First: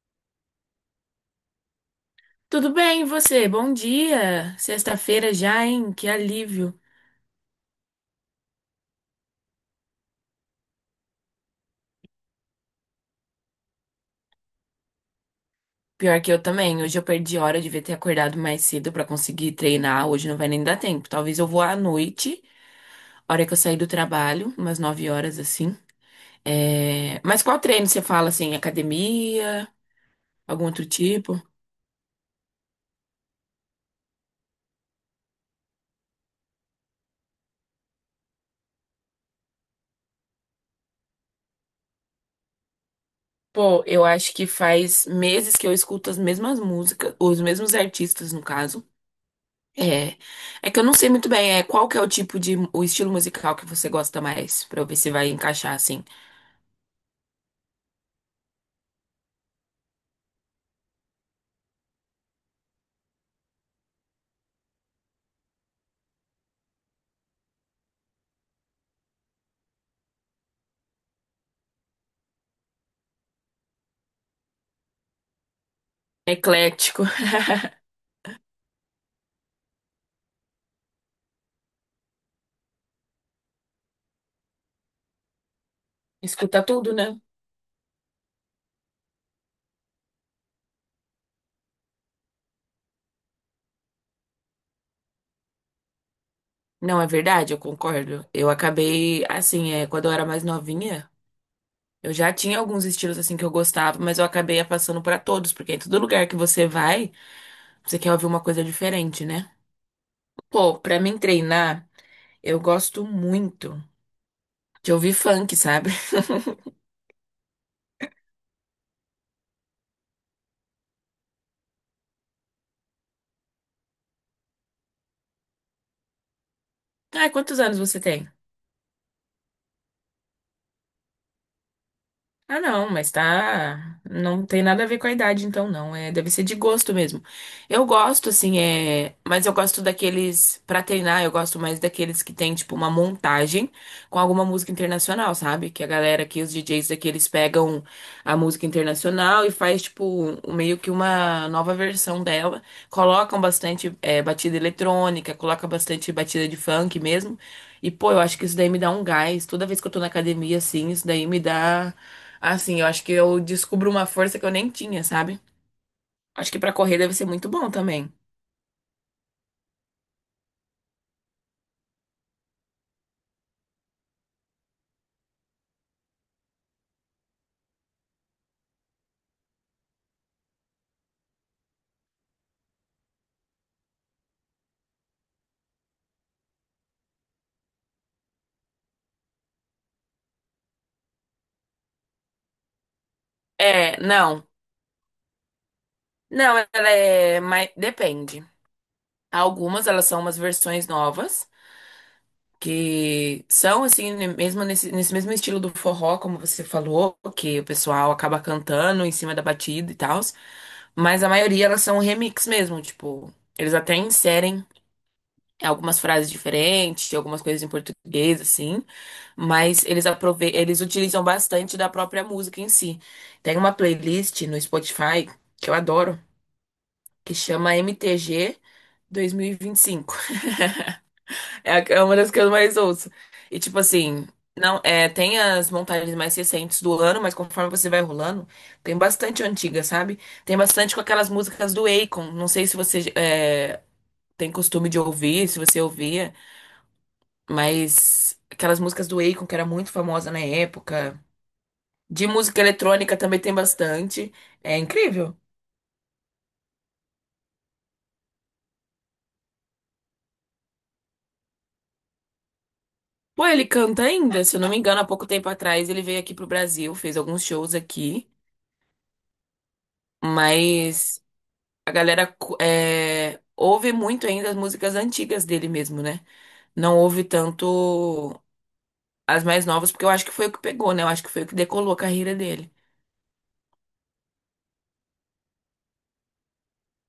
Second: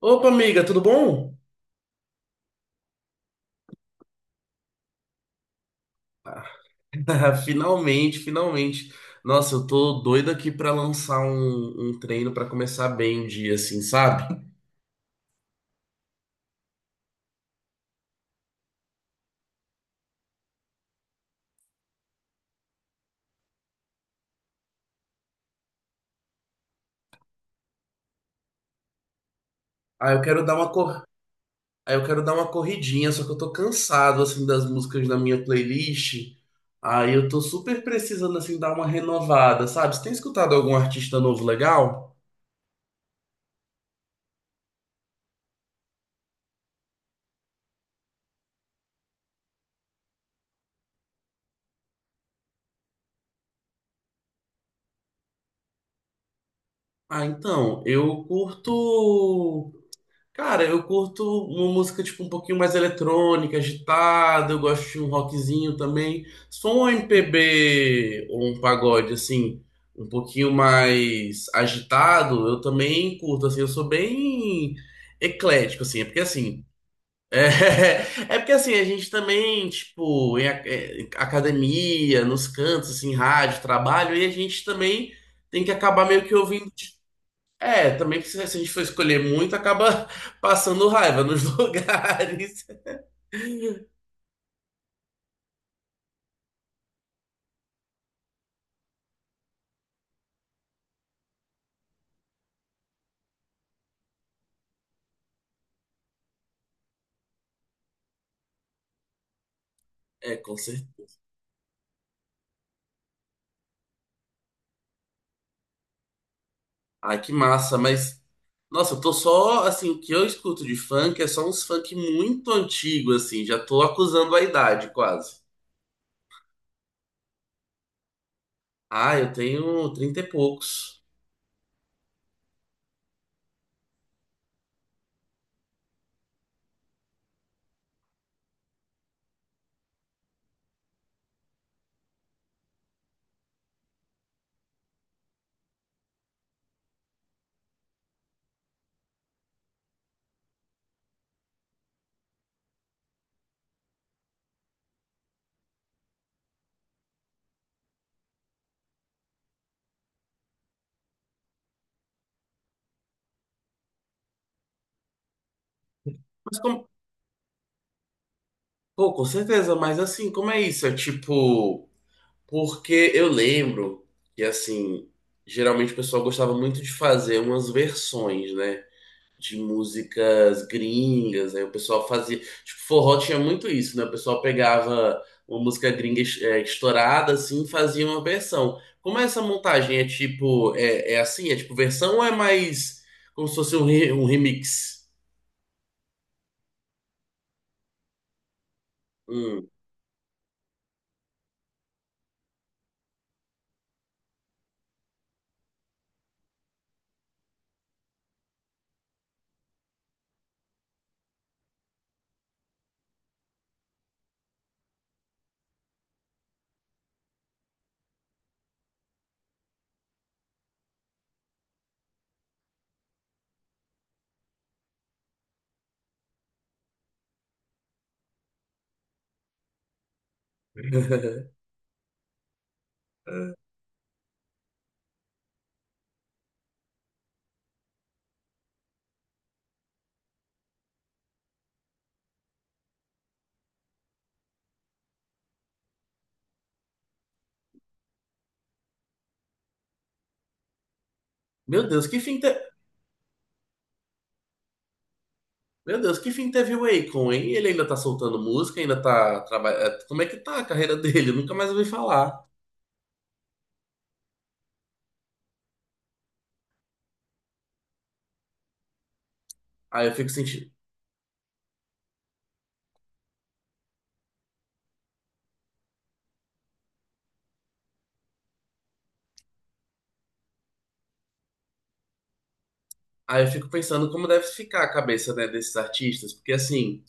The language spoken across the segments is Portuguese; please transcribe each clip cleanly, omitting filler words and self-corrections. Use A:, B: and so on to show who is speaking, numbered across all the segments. A: Opa, amiga, tudo bom?
B: Tudo bem, e você? Bom dia! Sexta-feira já, hein? Que alívio!
A: Finalmente, finalmente. Nossa, eu tô doido aqui pra lançar um treino pra começar bem o dia, assim, sabe?
B: Pior que eu também. Hoje eu perdi hora, eu devia ter acordado mais cedo pra conseguir treinar. Hoje não vai nem dar tempo. Talvez eu vou à noite, hora que eu sair do trabalho, umas 9 horas assim. Mas qual treino você fala assim? Academia?
A: Ah, eu quero dar
B: Algum
A: uma
B: outro
A: cor...
B: tipo?
A: ah, eu quero dar uma corridinha, só que eu tô cansado, assim, das músicas da minha playlist. Aí eu tô super precisando, assim, dar uma renovada, sabe? Você tem escutado algum artista novo legal?
B: Pô, eu acho que faz meses que eu escuto as mesmas músicas, os mesmos artistas, no caso. É, é que eu não sei muito bem, qual que é o tipo de o estilo musical que você gosta mais, pra eu ver se vai encaixar assim.
A: Ah, então, eu curto. Cara, eu curto uma música tipo um pouquinho mais eletrônica, agitada, eu gosto de um rockzinho também. Se for um MPB ou um pagode assim, um pouquinho mais agitado, eu também curto assim, eu sou bem eclético assim, é porque assim,
B: Eclético.
A: é, é porque assim, a gente também, tipo, em academia, nos cantos assim, rádio, trabalho, e a gente também tem que acabar meio que
B: Escuta
A: ouvindo.
B: tudo, né?
A: Também que se a gente for escolher muito, acaba passando raiva nos lugares.
B: Não, é verdade, eu concordo. Eu acabei assim, quando eu era mais novinha, eu já tinha alguns estilos assim que eu gostava, mas eu acabei passando pra todos, porque em todo lugar que você vai, você quer ouvir uma coisa diferente, né?
A: É, com
B: Pô, pra
A: certeza.
B: mim treinar, eu gosto muito de ouvir funk, sabe?
A: Ai, que massa, mas. Nossa, eu tô só, assim, o que eu escuto de funk é só uns funk muito antigo, assim, já tô acusando a idade, quase.
B: Ah, quantos anos você tem?
A: Ah, eu tenho 30 e poucos.
B: Ah, não, mas tá. Não tem nada a ver com a idade, então não. É, deve ser de gosto mesmo. Eu gosto, assim, é. Mas eu gosto daqueles. Pra treinar, eu gosto mais daqueles que tem, tipo, uma montagem com alguma música internacional, sabe? Que a galera aqui, os DJs daqui, eles pegam a música internacional e faz, tipo, meio que uma nova versão dela. Colocam bastante, batida eletrônica, colocam bastante batida de funk mesmo. E, pô, eu acho que isso daí me dá um gás. Toda vez que eu tô na academia, assim, isso daí me dá. Assim, eu acho que eu descubro uma força que eu nem tinha, sabe? Acho que
A: Mas
B: pra
A: como,
B: correr deve ser muito bom também.
A: pô, com certeza, mas assim, como é isso? É tipo, porque eu lembro que, assim, geralmente o pessoal gostava muito de fazer umas versões, né? De músicas gringas, aí o pessoal fazia. Tipo, forró tinha muito isso, né? O pessoal pegava uma música gringa estourada, assim, e fazia uma versão. Como é essa montagem? É tipo, é assim? É tipo versão ou é mais como se fosse um,
B: É,
A: re- um
B: não.
A: remix?
B: Não, ela é. Mas depende.
A: Hum.
B: Algumas elas são umas versões novas, que são assim, mesmo nesse, nesse mesmo estilo do forró, como você falou, que o pessoal acaba cantando em cima da batida e tal. Mas a maioria elas são remix mesmo, tipo, eles até inserem algumas frases diferentes, algumas coisas em português, assim, mas eles utilizam bastante da própria música em si. Tem uma playlist no Spotify que eu adoro, que chama MTG 2025. É uma das que eu mais ouço. E tipo assim, não, é, tem as montagens mais recentes do ano, mas conforme você vai rolando, tem bastante antiga, sabe? Tem bastante com aquelas músicas do Akon. Não sei se você é, tem costume de ouvir, se você ouvia. Mas aquelas músicas do Akon, que era muito famosa na época.
A: Meu Deus, que
B: De
A: fim te...
B: música eletrônica também tem bastante. É incrível.
A: Meu Deus, que fim teve o Akon, hein? Ele ainda tá soltando música, ainda tá trabalhando. Como é que tá a carreira dele? Eu nunca mais ouvi falar.
B: Pô, ele canta ainda, se eu não me engano, há pouco tempo atrás ele veio aqui pro Brasil, fez alguns shows aqui,
A: Aí eu fico sentindo.
B: mas a galera cu- é, ouve muito ainda as músicas antigas dele mesmo, né? Não ouve tanto as mais novas, porque eu acho que foi o que pegou, né? Eu acho que foi o que decolou a carreira dele.
A: Aí eu fico pensando como deve ficar a cabeça, né, desses artistas, porque assim,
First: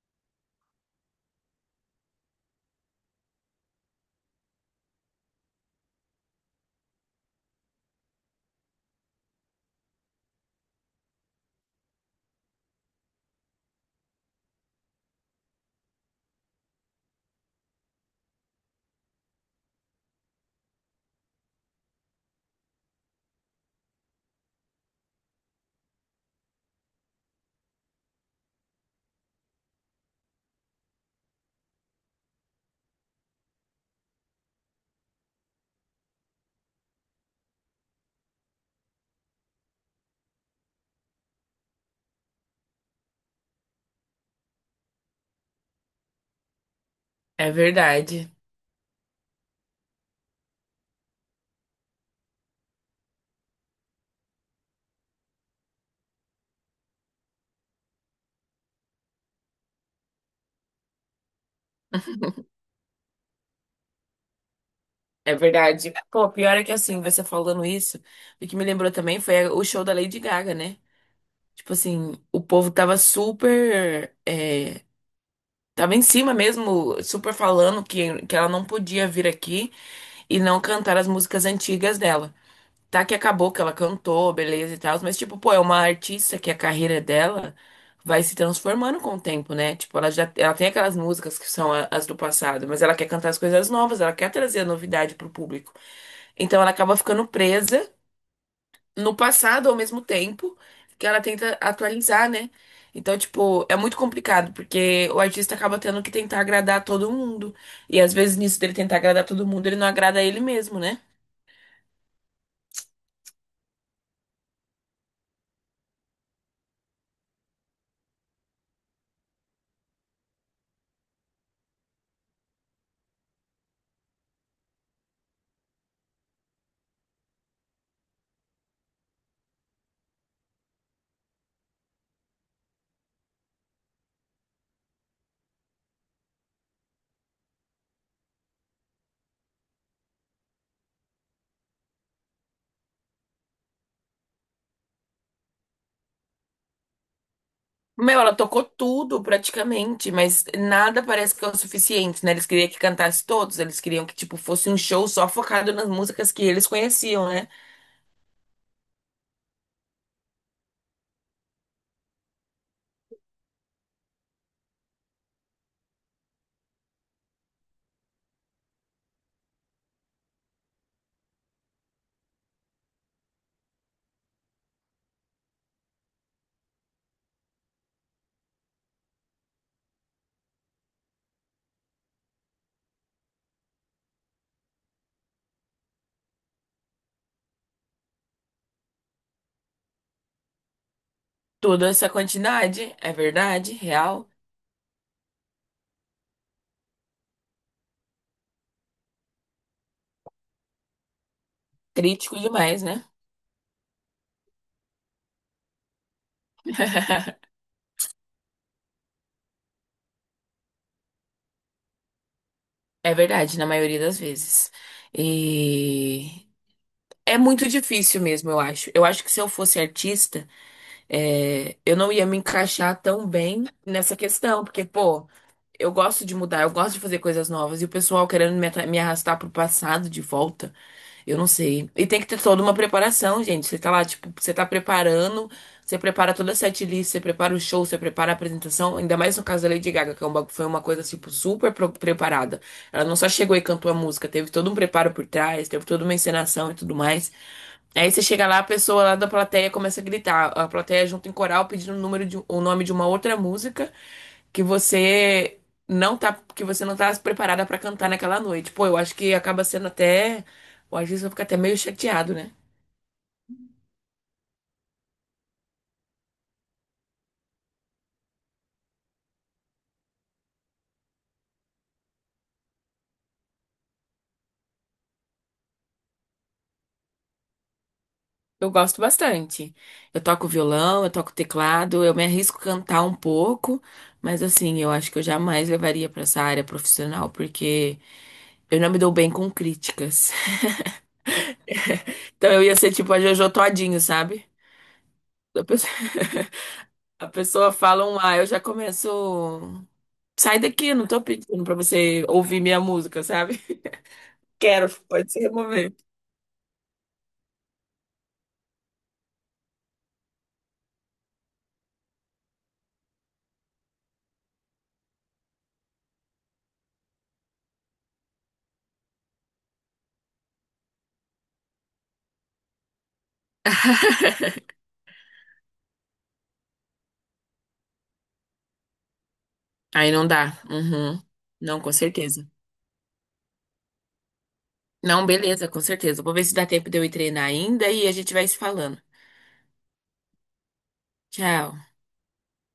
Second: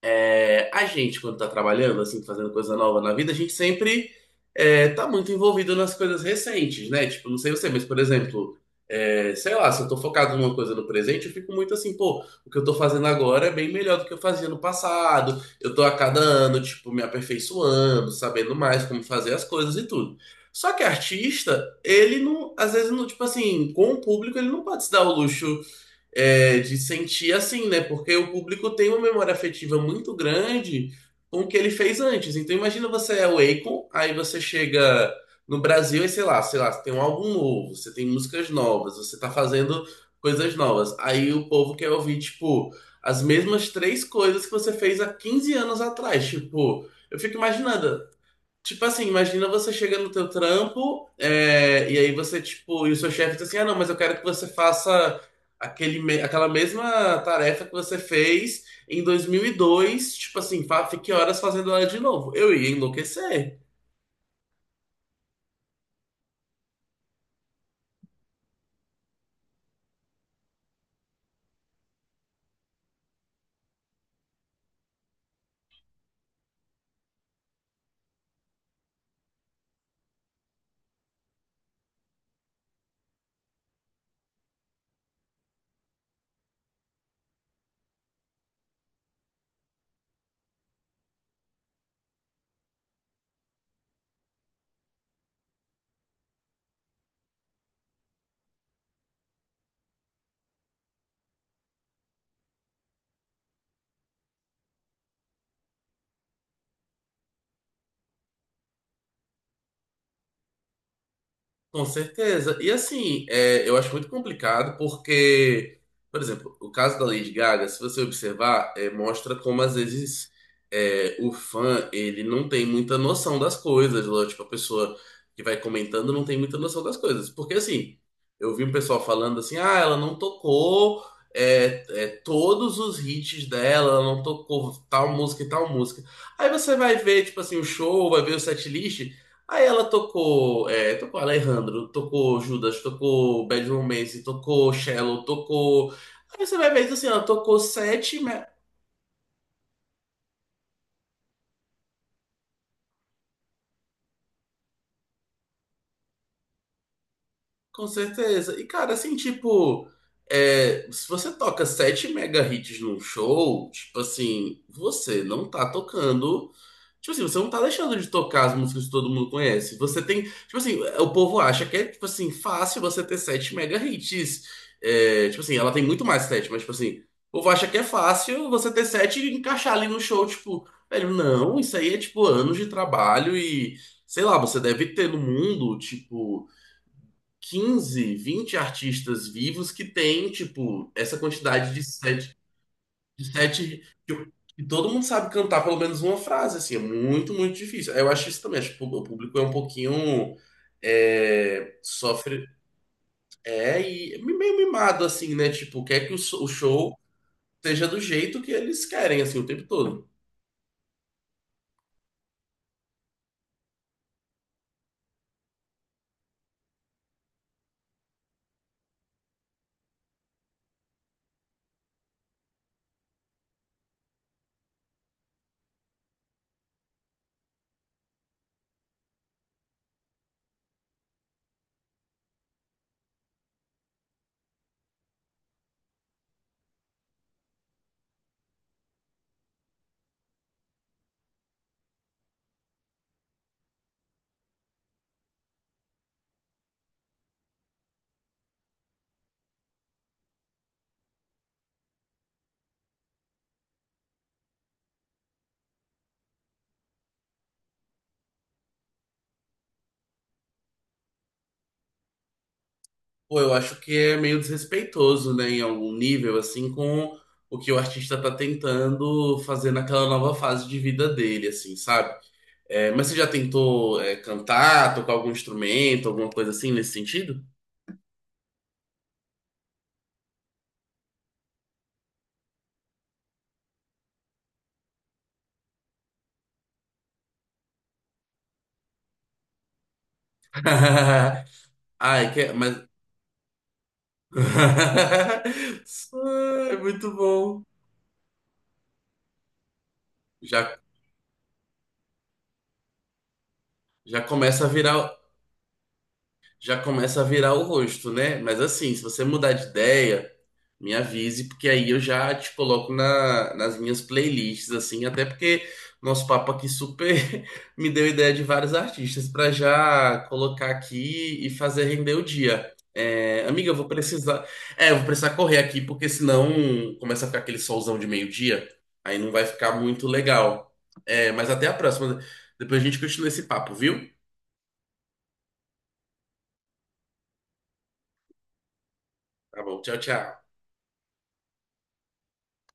A: é, a gente quando tá trabalhando, assim, fazendo coisa nova na vida, a gente sempre tá muito envolvido nas coisas recentes, né? Tipo, não sei você, mas por exemplo, é, sei lá, se eu tô focado numa coisa no presente, eu fico muito assim, pô, o que eu tô fazendo agora é bem melhor do que eu fazia no passado, eu tô a cada ano, tipo, me aperfeiçoando, sabendo mais como fazer as coisas e tudo. Só que artista, ele não, às vezes, não, tipo assim, com o público, ele não pode se dar o luxo de sentir assim, né? Porque o público tem uma memória afetiva muito grande com o que ele fez antes. Então imagina você é o Akon, aí você chega no Brasil e sei lá, você tem um álbum novo, você tem músicas novas, você tá fazendo coisas novas. Aí o povo quer ouvir, tipo, as mesmas três coisas que você fez há 15 anos atrás.
B: É verdade.
A: Tipo assim, imagina você chega no teu trampo, é, e aí você, tipo, e o seu chefe diz assim, ah, não, mas eu quero que você faça aquela mesma tarefa que você fez em 2002. Tipo assim, fique horas fazendo ela de novo. Eu ia enlouquecer.
B: É verdade. Pô, pior é que assim, você falando isso, o que me lembrou também foi o show da Lady Gaga, né? Tipo assim, o povo tava super. Tava em cima mesmo, super falando que ela não podia vir aqui e não cantar as músicas antigas dela. Tá que acabou que ela cantou, beleza e tal, mas tipo, pô, é uma artista que a carreira dela vai se transformando com o tempo, né? Tipo, ela tem aquelas músicas que são as do passado, mas ela quer cantar as coisas novas, ela quer trazer a novidade pro público. Então ela acaba ficando presa no passado ao mesmo tempo que ela tenta atualizar, né? Então, tipo, é muito complicado, porque o artista acaba tendo que tentar agradar todo mundo. E às vezes nisso dele tentar agradar todo mundo, ele não agrada ele mesmo, né?
A: Com certeza. E assim, eu acho muito complicado porque, por exemplo, o caso da Lady Gaga, se você observar, é, mostra como às vezes o fã ele não tem muita noção das coisas, né? Tipo, a pessoa que vai comentando não tem muita noção das coisas. Porque assim, eu vi um pessoal falando assim, ah, ela não tocou todos os hits dela, ela não tocou tal música e tal música. Aí você vai ver, tipo assim, o show, vai ver o setlist. Aí ela tocou, é, tocou Alejandro, tocou Judas, tocou Bad Romance, tocou Shallow, tocou. Aí você vai ver assim, ela tocou
B: Meu,
A: sete,
B: ela
A: me-
B: tocou tudo praticamente, mas nada parece que é o suficiente, né? Eles queriam que cantasse todos, eles queriam que, tipo, fosse um show só focado nas músicas que eles conheciam, né?
A: Com certeza. E cara, assim, tipo, se você toca sete mega hits num show, tipo assim, você não tá tocando. Tipo assim, você não tá deixando de tocar as músicas que todo mundo conhece. Você tem. Tipo assim, o povo acha que é, tipo assim, fácil você ter sete mega hits. É, tipo assim, ela tem muito mais sete, mas, tipo assim, o povo acha que é fácil você ter sete e encaixar ali no show. Tipo, velho, não, isso aí é, tipo, anos de trabalho e. Sei lá, você deve ter no mundo, tipo, 15 20 artistas vivos que tem, tipo, essa quantidade de
B: Toda essa
A: set
B: quantidade, é
A: de
B: verdade,
A: sete que,
B: real,
A: que todo mundo sabe cantar pelo menos uma frase, assim, é muito, muito difícil. Eu acho isso também, acho que o público é um pouquinho
B: crítico
A: sofre,
B: demais, né?
A: e meio mimado, assim, né? Tipo, quer que o show seja do jeito que eles querem, assim, o tempo todo.
B: É verdade, na maioria das vezes. E é muito difícil mesmo, eu acho. Eu acho que se eu fosse artista, eu não ia me encaixar tão bem nessa questão, porque, pô eu gosto de mudar, eu gosto de fazer coisas novas. E o pessoal querendo me arrastar pro passado de volta, eu não sei. E tem que ter toda uma preparação, gente. Você tá lá, tipo, você tá preparando, você prepara toda a setlist, você prepara o show, você prepara a apresentação. Ainda mais no caso da Lady Gaga, que é foi uma coisa, tipo, super preparada. Ela não só chegou e cantou a música, teve todo um preparo por trás, teve toda uma encenação e tudo mais. Aí você chega lá, a pessoa lá da plateia começa a gritar. A plateia junto em coral pedindo o nome de uma outra música que você não tá, porque você não tá preparada pra cantar naquela noite. Pô, eu acho que acaba sendo até, o às vezes eu fico até meio chateado, né?
A: Pô, eu acho que é meio desrespeitoso, né, em algum nível, assim, com o que o artista tá tentando fazer naquela nova fase de vida dele, assim, sabe? É, mas você já tentou, é, cantar, tocar algum instrumento, alguma coisa assim nesse sentido?
B: Eu gosto bastante. Eu toco violão, eu toco teclado, eu me arrisco a cantar um pouco, mas assim, eu acho que eu jamais levaria pra essa área profissional, porque eu não me dou bem com críticas.
A: Ai,
B: Então
A: que...
B: eu ia
A: mas.
B: ser tipo a Jojo Todinho, sabe? A pessoa,
A: Ai, muito
B: a
A: bom.
B: pessoa fala um ah, eu já começo. Sai
A: Já,
B: daqui, não tô pedindo pra você ouvir minha música, sabe?
A: já começa a
B: Quero,
A: virar,
B: pode se remover.
A: Já começa a virar o rosto, né? Mas assim, se você mudar de ideia. Me avise, porque aí eu já te coloco na, nas minhas playlists, assim, até porque nosso papo aqui super me deu ideia de vários artistas para já colocar aqui e fazer render o dia. É, amiga, eu vou precisar. É, eu vou precisar correr aqui, porque senão começa a ficar aquele solzão de meio-dia, aí não vai ficar muito
B: Aí não dá.
A: legal.
B: Uhum.
A: É, mas até a
B: Não, com
A: próxima.
B: certeza.
A: Depois a gente continua esse papo, viu?
B: Não, beleza, com certeza. Vou ver se dá tempo de eu ir treinar ainda e a gente vai se falando.
A: Tá bom, tchau, tchau.
B: Tchau.